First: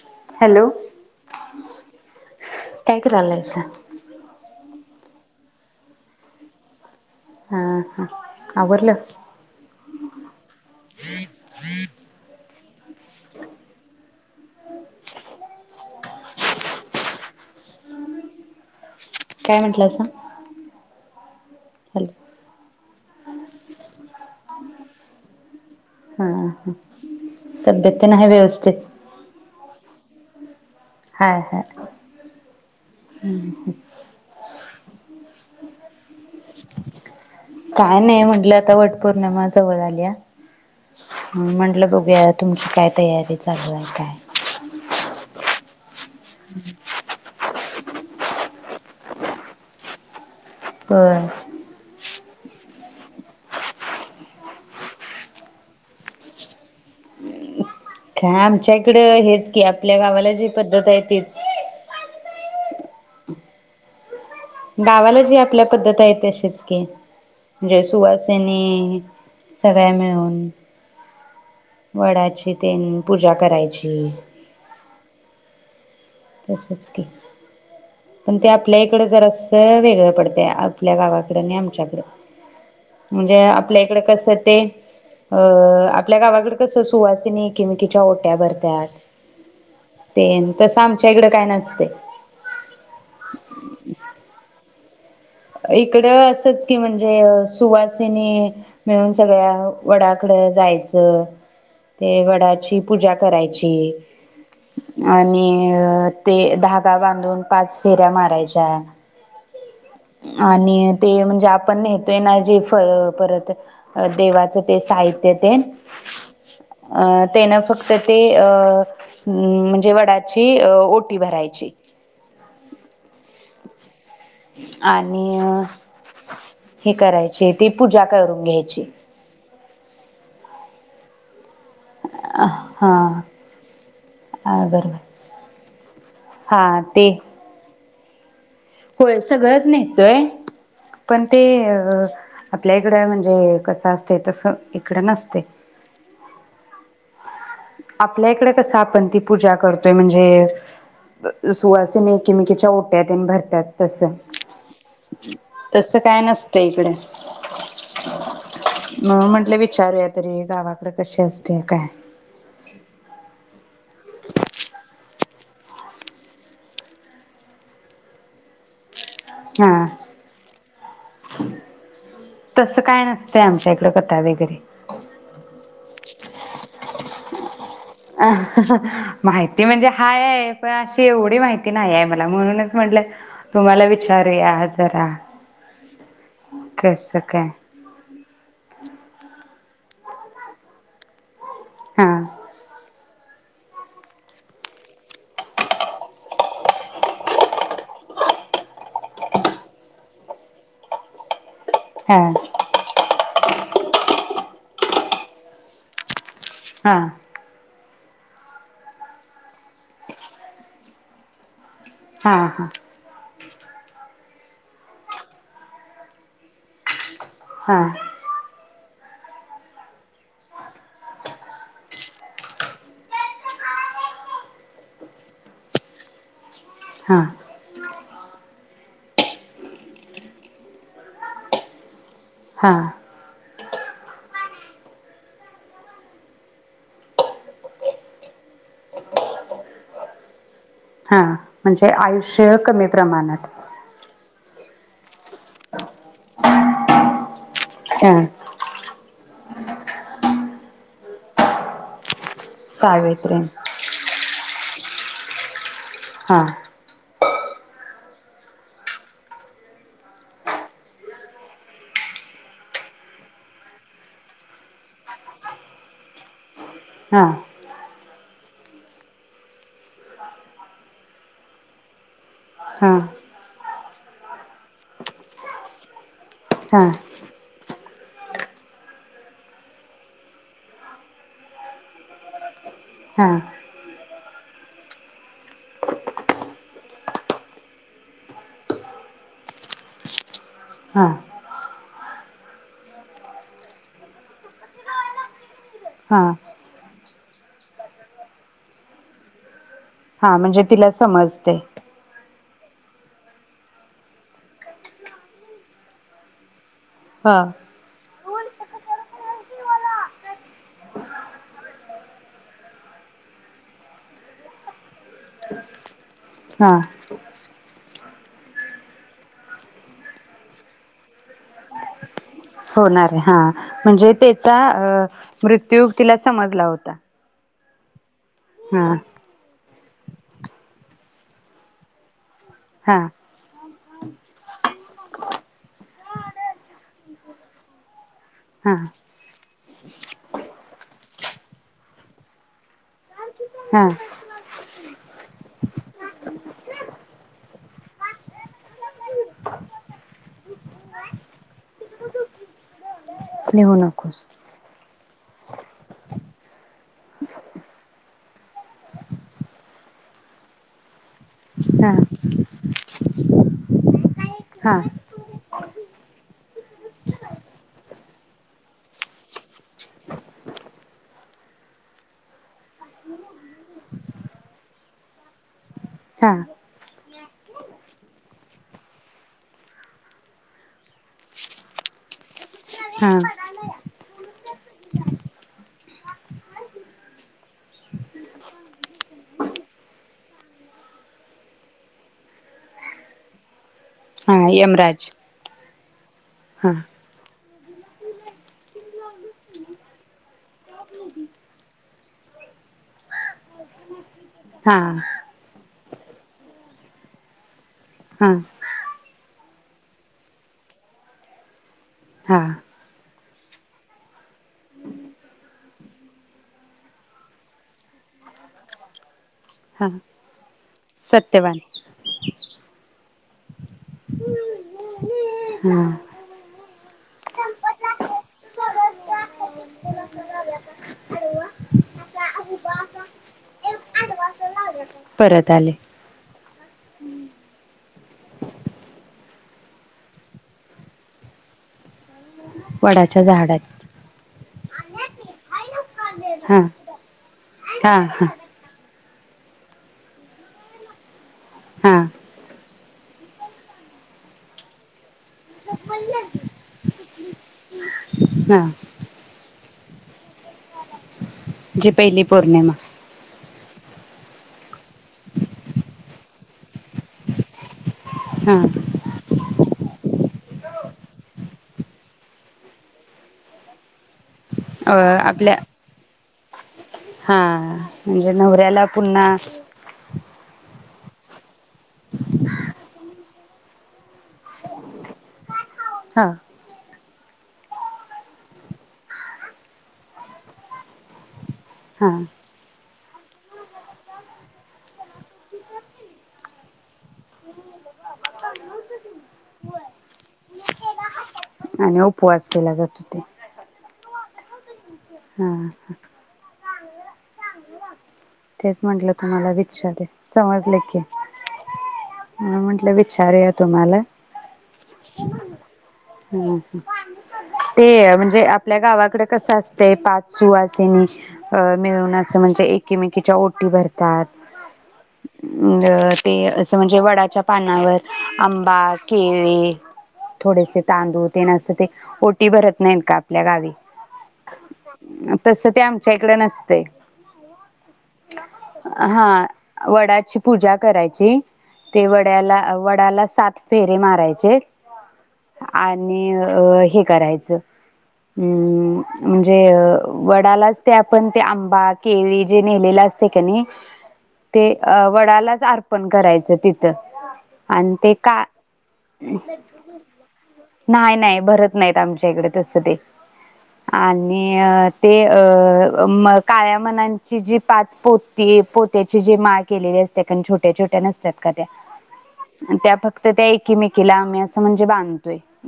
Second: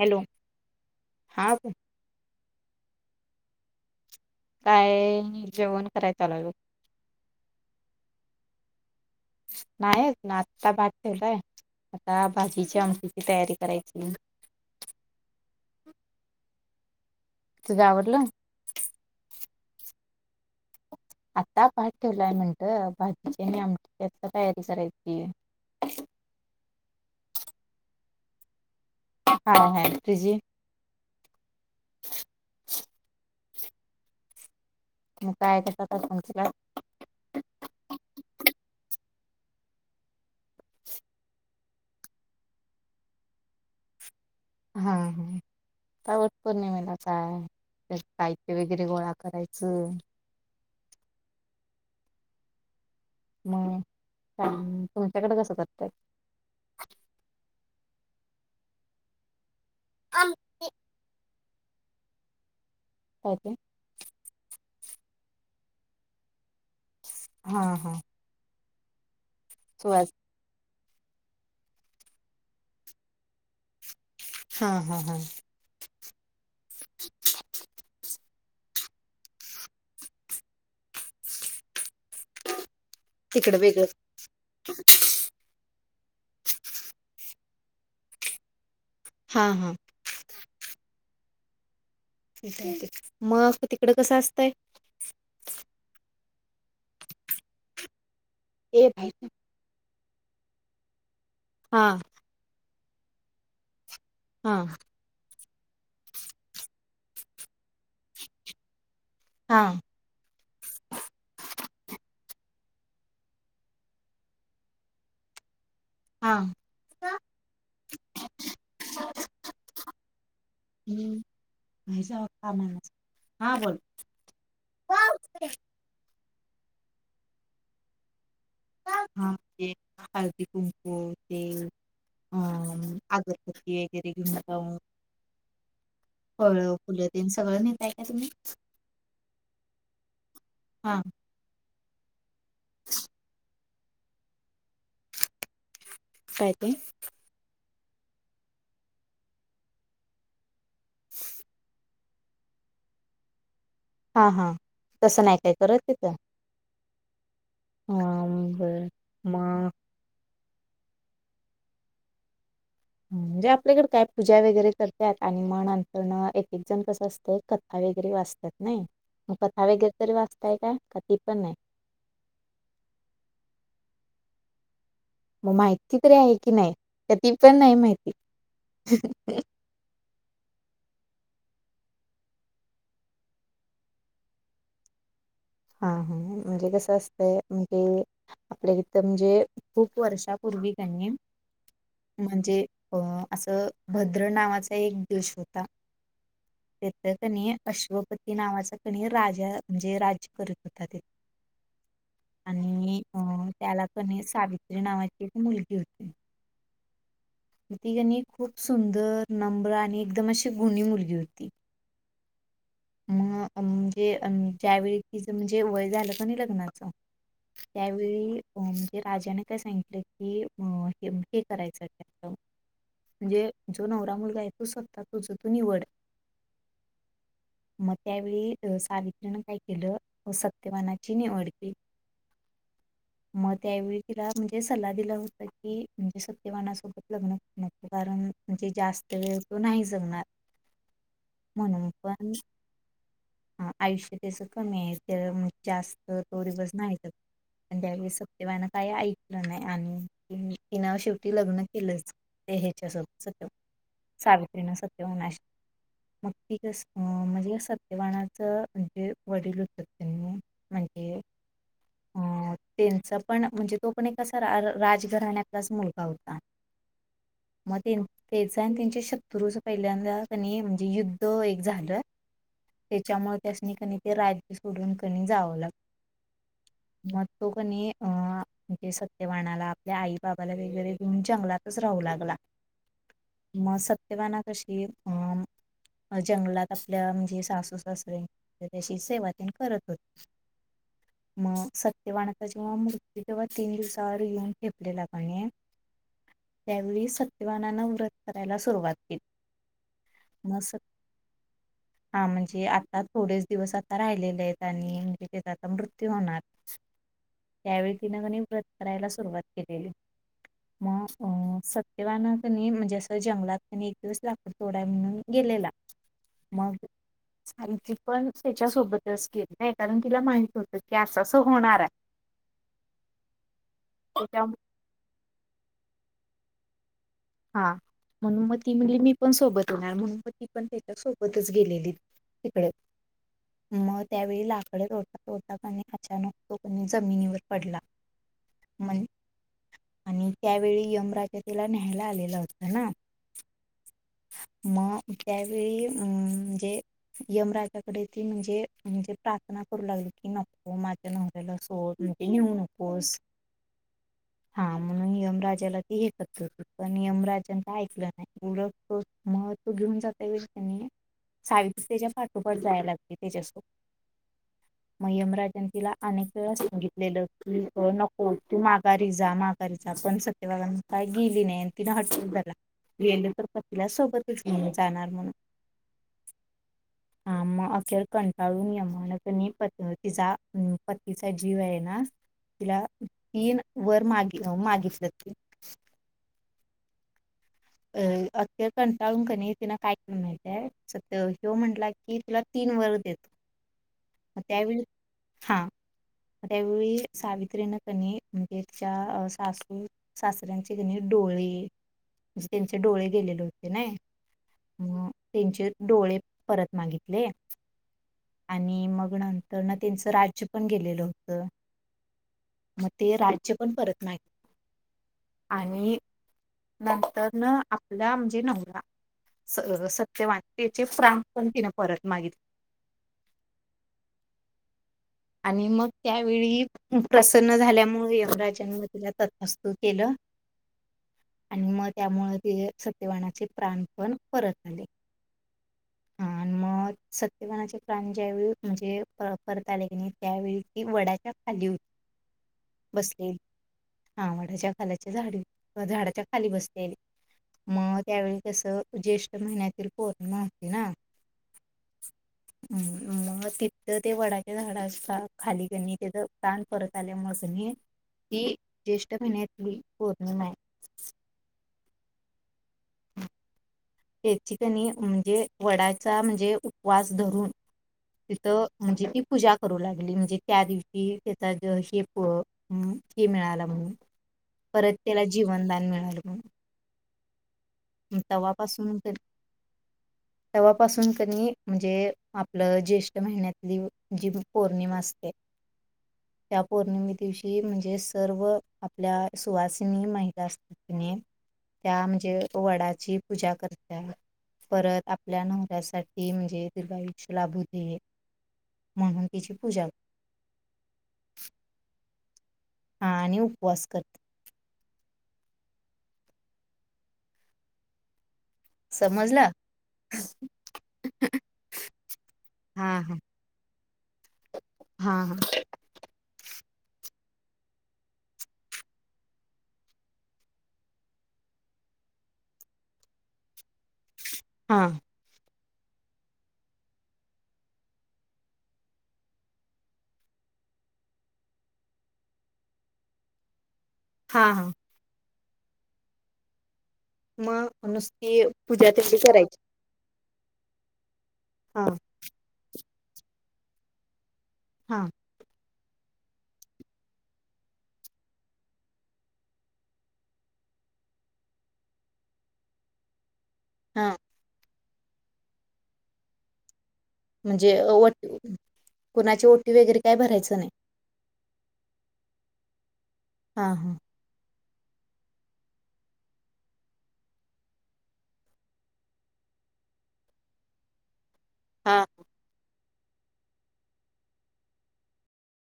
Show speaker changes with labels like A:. A: Hello हा
B: काय करायला सा
A: काय जेवण कराय चाललोय.
B: ह ह आवरल.
A: नाहीच ना आता भात ठेवलाय, आता भाजीच्या आमटीची तयारी करायची. तुझं आवरल.
B: काय म्हटलंला सा?
A: आता भात ठेवलाय म्हणत भाजीची आणि आमटीची आता तयारी करायची.
B: हां हां तब्येत तेन आहे व्यवस्थित
A: हाय हाय तुजी
B: हाय हाय हम्म [inaudible]
A: मग काय कसा काय फोन केला
B: काय नाही म्हटलं आता वटपौर्णिमा! जवळ आल्या म्हंटलं बघूया, तुमची काय तयारी चालू आहे काय?
A: हा हा आता वट पौर्णिमेलाच हाय! साहित्य वगैरे गोळा करायचं.
B: बर
A: मग तुमच्याकडे कसं करत्यात
B: हा आमच्या इकडं हेच की आ आपल्या गावाला जी पद्धत आहे तीच.
A: काय ते
B: गावाला जी आपल्या पद्धत आहे तशीच की
A: हा
B: म्हणजे
A: हा
B: सुवासिनी एक सगळे
A: सुवास
B: मिळून वडाची तेन पूजा करायची.
A: हा हा हा
B: तसंच की पण ते आपल्या इकडं जरा, असं वेगळं पडतय आपल्या गावाकड आणि आमच्याकडं म्हणजे
A: तिकडं
B: आपल्या
A: वेगळं
B: इकड कस, ते अ आपल्या गावाकडे कस सुवासिनी किमकीच्या ओट्या भरत्याात.
A: हा हा
B: ते तस आ- त्याच्या इकडं काय नसतय.
A: मग तिकड कसं असतंय. [unintelligible]
B: इकडं असच की म्हणजे सुवासि- नी
A: ए
B: मिळून
A: भाई
B: सगळ्या- वडाकड जायचं-
A: हा
B: ते वडाची- पूजा करायची.
A: हा
B: आणि- अ- ते धागा बांधून पाच फेऱ्या मारायच्या.
A: हा.
B: आणि ते म्हणजे आपण नेतोय ना जे फळ परत देवाचं ते साहित्य तेन
A: हा
B: अ तेन फक्त ते अ म्हणजे वडाची ओटी भरायची.
A: भाईचा हा बोल.
B: आणि हे करायचे ते पूजा करून घ्यायची.
A: हळदी, कुंकू, तेल-
B: हा
A: अम्म आगरबत्ती वगैरे घेऊन जाऊन
B: अगरबा
A: -फळ फुलंन ते -सगळं नेताय नाही तुम्ही?
B: होय सगळंच नेतोय
A: हा
B: पण ते अ आपल्या इकडं म्हणजे कसं आसतय तसं इकडं नसतय.
A: काय ते?
B: आपल्या इकडे कसं आपण ती पूजा करतोय म्हणजे सुहास तेनी एकीमेकीच्या ओट्या तेन भरत्यात. तस
A: हा हा तसं नाही काय करत
B: -तस
A: तिथं
B: काय नसतय इकडं.
A: हा बर
B: म म्हटले
A: मग
B: विचारूया तरी? गावाकड कशी असते काय
A: म्हणजे आपल्याकडे काय पूजा वगैरे करत्यात आणि मग नंतर न एक एक जण कसं असतय कथा वगैरे वाचतात ना?
B: हा
A: ती पण नाही
B: -तस काय नसतय आमच्या इकड कथा वेगैरे
A: म माहिती तरी आहे की नाही? का ते पण नाही माहित
B: माहिती म्हणजे हाय -पण अशी तेवढी माहिती नाही आहे मला -म्हणूनच म्हटलं तुम्हाला विचारूया -जरा.
A: हा हा म्हणजे कसं असतंय? म्हणजे आपल्या इथं म्हणजे, खूप वर्षापूर्वी कणी
B: हा
A: म्हणजे अ आसं भद्र नावाचा एक देश होता, तिथकणी अश्वपती नावाचा कणी राजा म्हणजे राज्य करत होता तिथं.
B: हा
A: आणि. हो त्याला कणी सावित्री नावाची एक मुलगी होती.
B: हा
A: ती कणी खूप सुंदर नम्र आणि एकदम अशी गुणी मुलगी होती.
B: हा हा
A: म म्हणजे आणि त्यावेळी तिचं म्हणजे वय झालं क नाही लग्नाचं.
B: हा
A: त्यावेळी अम राजाने काय सांगितलं की अ हे करायचं त्याचा, म्हणजे जो नवरा मुलगा आहे तो स्वतः तुझ तू निवड.
B: हा
A: म त्यावेळी सारी त्यांना काही केलं व सत्यवानाची निवड केली.
B: हा.
A: मग त्यावेळी तिला म्हणजे सल्ला दिला होता की सत्यवानासोबत लग्न न कारण म्हणजे जास्त वेळ तो नाही जगणार.
B: हा,
A: म्हणून
B: म्हणजे
A: पण
B: आयुष्य कमी प्रमाणात.
A: अ, आयुष्य त्याचं कमी आहे तर म जास्त तोरी बस नाही तर त्यावेळी
B: हा
A: सत्यवान काय ऐक नाही आणि तिना शेवटी लग्न केलंच. हे हच्या सोबच
B: सावित्री
A: [unintelligible] सावि तीन सत्यवनाशी.
B: हा
A: मक्खी कसं सत्यवानाच म्हणजे. वडील होत त्यांनी म्हणजे अं त्यांचा पण म्हणजे तो पण एक अस राजघराण्यातलाच मुलगा होता.
B: हा.
A: म त्याचं त्यांच्या शतरू पहिल्यांदा कनई म्हणजे युद्ध एक झालंय
B: हा
A: त्याच्यामुळे त्यास्नीकानी ते राज्य सोडून कणी जावं लागल.
B: हा
A: म. तो कणी अ म्हणजे सत्यवाणाला आपल्या आई बाबाला वगैरे घेऊन जंगलातच राहू लागला.
B: हा
A: म सत्य सत्यवाना पशी अ जंगलात आपल्या म्हणजे सासू सासरे त्याशी सेवा तेन करत होती,
B: हा
A: मग सत्यवानाचा मृत्यू जेव्हा तीन दिवसावर येऊन ठेपलेला कणी
B: हा
A: त्यावेळी सत्यवानान व्रत करायला सुरुवात केली.
B: हा म्हणजे तिला समजतय.
A: हे आता थोडे दिवस आता राहिलेले आहेत आणि म्हणजे ते आता मृत्यू होणार.
B: हा
A: त्यावेळी ति नागणे. वत करायला सुरुवात केलेली मग अ सत्यवान कनी म्हणजे असं जंगलात कनी एक दिवस लाकूड तोडाय म्हणून गेलेला.
B: हा
A: आणि ती पण त्याच्यासोबतच केलय, कारण तिला माहित होतं की असं-असं होणार आहे.
B: होणार आहे. हा म्हणजे त्याचा
A: त्याच्यामुळे
B: अ मृत्यू तिला समजला होता.
A: हां म्हणून मग ती
B: हा
A: म्हणली मी पण सोबत णार म्हणून म ती पण तेच्या सोबतच गेलेलीत. तिकडे
B: हा
A: म त्यावेळी लाकड तोडता-तोडता कणी अचानक तो कणी जमिनीवर पडला
B: हा
A: म आणि त्यावेळी यमराजा त्याला न्ह्या न्ह्यायला आलेला होत ना,
B: हम
A: म त्यावेळी अं म्हणजे यमराजाकडे ती म्हणजे म्हणजे प्रार्थना करू लागली की नको माझ्या नवऱ्याला सोड म्हणजे नेऊ नकोस
B: लिहू नकोस
A: हा म्हणून यमराला ती हे क पण यमराजन काय ऐकलं नाही उलट तो म तो घेऊन जात्यावेळी कणी सावित्री
B: हा
A: त्याच्या पाठोपाठ जाय लागली त्याच्यासोबत
B: हा
A: म यमराजन तिला अनेक वेळा सांगितलेलं की नको तू माघारी जा माघारी जा पण सत्यभागान काय गे तेणे तिन हाट्टच धरला गेले तर पतीला सोबतच घेऊन जाणार म्हणून
B: हा
A: हा मग अखेर कंटाळून यामन कणी प तिचा पतीचा जीव आहे ना तीला
B: हा
A: तीन वर माग मागितलंत. अ अखेर कंटाळून कणी तीन काय केलं माहितीय सत्य ह्यो म्हंटला कि तुला तीन वर
B: हा
A: देतो त्यावेळी
B: यमराज
A: हा
B: हा
A: त्यावेळी सावित्रीन, कणी म्हणजे च्या सासू, सासऱ्यांचे कणी डोळे, त्यांचे डोळे गेलेले होते नाही,
B: हा
A: अ त्यांचे डोळे परत मागितले,
B: हा
A: आणि मग नंतर न त्यांचं राज्य पण गेलेलं होत,
B: हा
A: म ते राज्य पण परत मागितलं. आणि नंतर न आपला म्हणजे नवरा
B: हा
A: सत्यवान त्याचे प्राण पण
B: सत्यवान
A: तिन परत मागितले. आणि मग
B: हा
A: त्यावेळी प्रसन्न झाल्यामुळे यमराजां मग तिला तथस्तु केलं, आणि मग त्यामुळे तेि सत्यवाणाचे प्राण पण परत आले.
B: परत आले.
A: हा आणि सत्यवानाचे प्राण ज्यावेळी म्हणजे परत आले त्यावेळी ती वडाच्या खाली होत.
B: वडाच्या
A: बसलेली,
B: झाडात
A: हा वडाच्या [inaudible] खाली
B: हा
A: बसलेली
B: हा
A: मगं
B: हा
A: त्यावेळी कसं ज्येष्ठ - महिन्यातील पौर्णिमा होती ना
B: हा
A: मग तिथ ते वडा- झाडा खाली कणी तिथं प्राण परत आल्या मुळ कणी, ती
B: हा
A: ज्येष्ठ महीन्यात - मी पौर्णिमाये!
B: जी पहिली पौर्णिमा!
A: याची कणी म्हणजे वडाचा म्हणजे उपवास धरून
B: हा
A: तिथं म्हणजे ती पूजा करू लागली! म्हणजे त्या दिवशी त्याचा हे हे मिळाल परत
B: अ
A: त्याला
B: आपल्या
A: जीवनदान मिळालं! [unintelligible]
B: हा. म्हणजे नवऱ्याला
A: तवापासून
B: पुन्हा
A: पासून कनी म्हणजे! आपलं ज्येष्ठ महिन्यातली जी पौर्णिमा असते!
B: हा
A: त्या पौर्णिमे दिवशी म्हणजे सर्व आपल्या सुवासिनी महिला असत्यात कणी त्या
B: हा
A: म्हणजे वडाची पूजा करत परत आपल्या नवऱ्यासाठी म्हणजे दीर्घायुष्य लाभू दे! म्हणून तिची पूजा
B: आणि उपवास केला जातो
A: हा
B: ते
A: आणि उपवास करते!
B: हा हा. तेच म्हटलं तुम्हाला
A: समजलं
B: विचारू! समजले की
A: हा
B: म्हटलं!
A: हा
B: विचारूया तुम्हाला!
A: हा हा.
B: ह ते म्हणजे आपल्या गावाकडे कसं असतंय! पाच सुवासीनी मिळून असं म्हणजे एकमेकीच्या ओटी भरतात?
A: हा...
B: ते असं म्हणजे वडाच्या पानावर आंबा केळी थोडेसे तांदूळ तेन असं ते ओटी भरत नाहीत का आपल्या गावी
A: हा हा.
B: तसं ते आमच्या इकडे नसतयं.
A: मगं नुसती पूजा तशी करायची!
B: ची पूजा करायची!
A: हा
B: ते वडाला [unintelligible] त्याला सात फेरे मारायचे!
A: हा.
B: आणि हे करायचं! हम्म म्हणजे वडालाच ते आपण ते आंबा केळी जे नेलेले असते कनी
A: हा..
B: अ वडालाच अर्पण करायच ते
A: म्हणजे व
B: का
A: कुणाची ओटी वैगेरे काय भरा
B: न्हाय नाय. भरत नाहीत आमच्या इकडे तसं ते.
A: हा हा
B: आणि. ते अ मं काळ्या मन्याची जी पाच पोती पोत्याची जी माळ केलेली असते, खण छोट्या छोट्या नसा त्यात, का त्या,
A: हा
B: न त्या. फक्त त्या एकीमेकीला, आम्ही असं म्हणजे बांध [inaudible]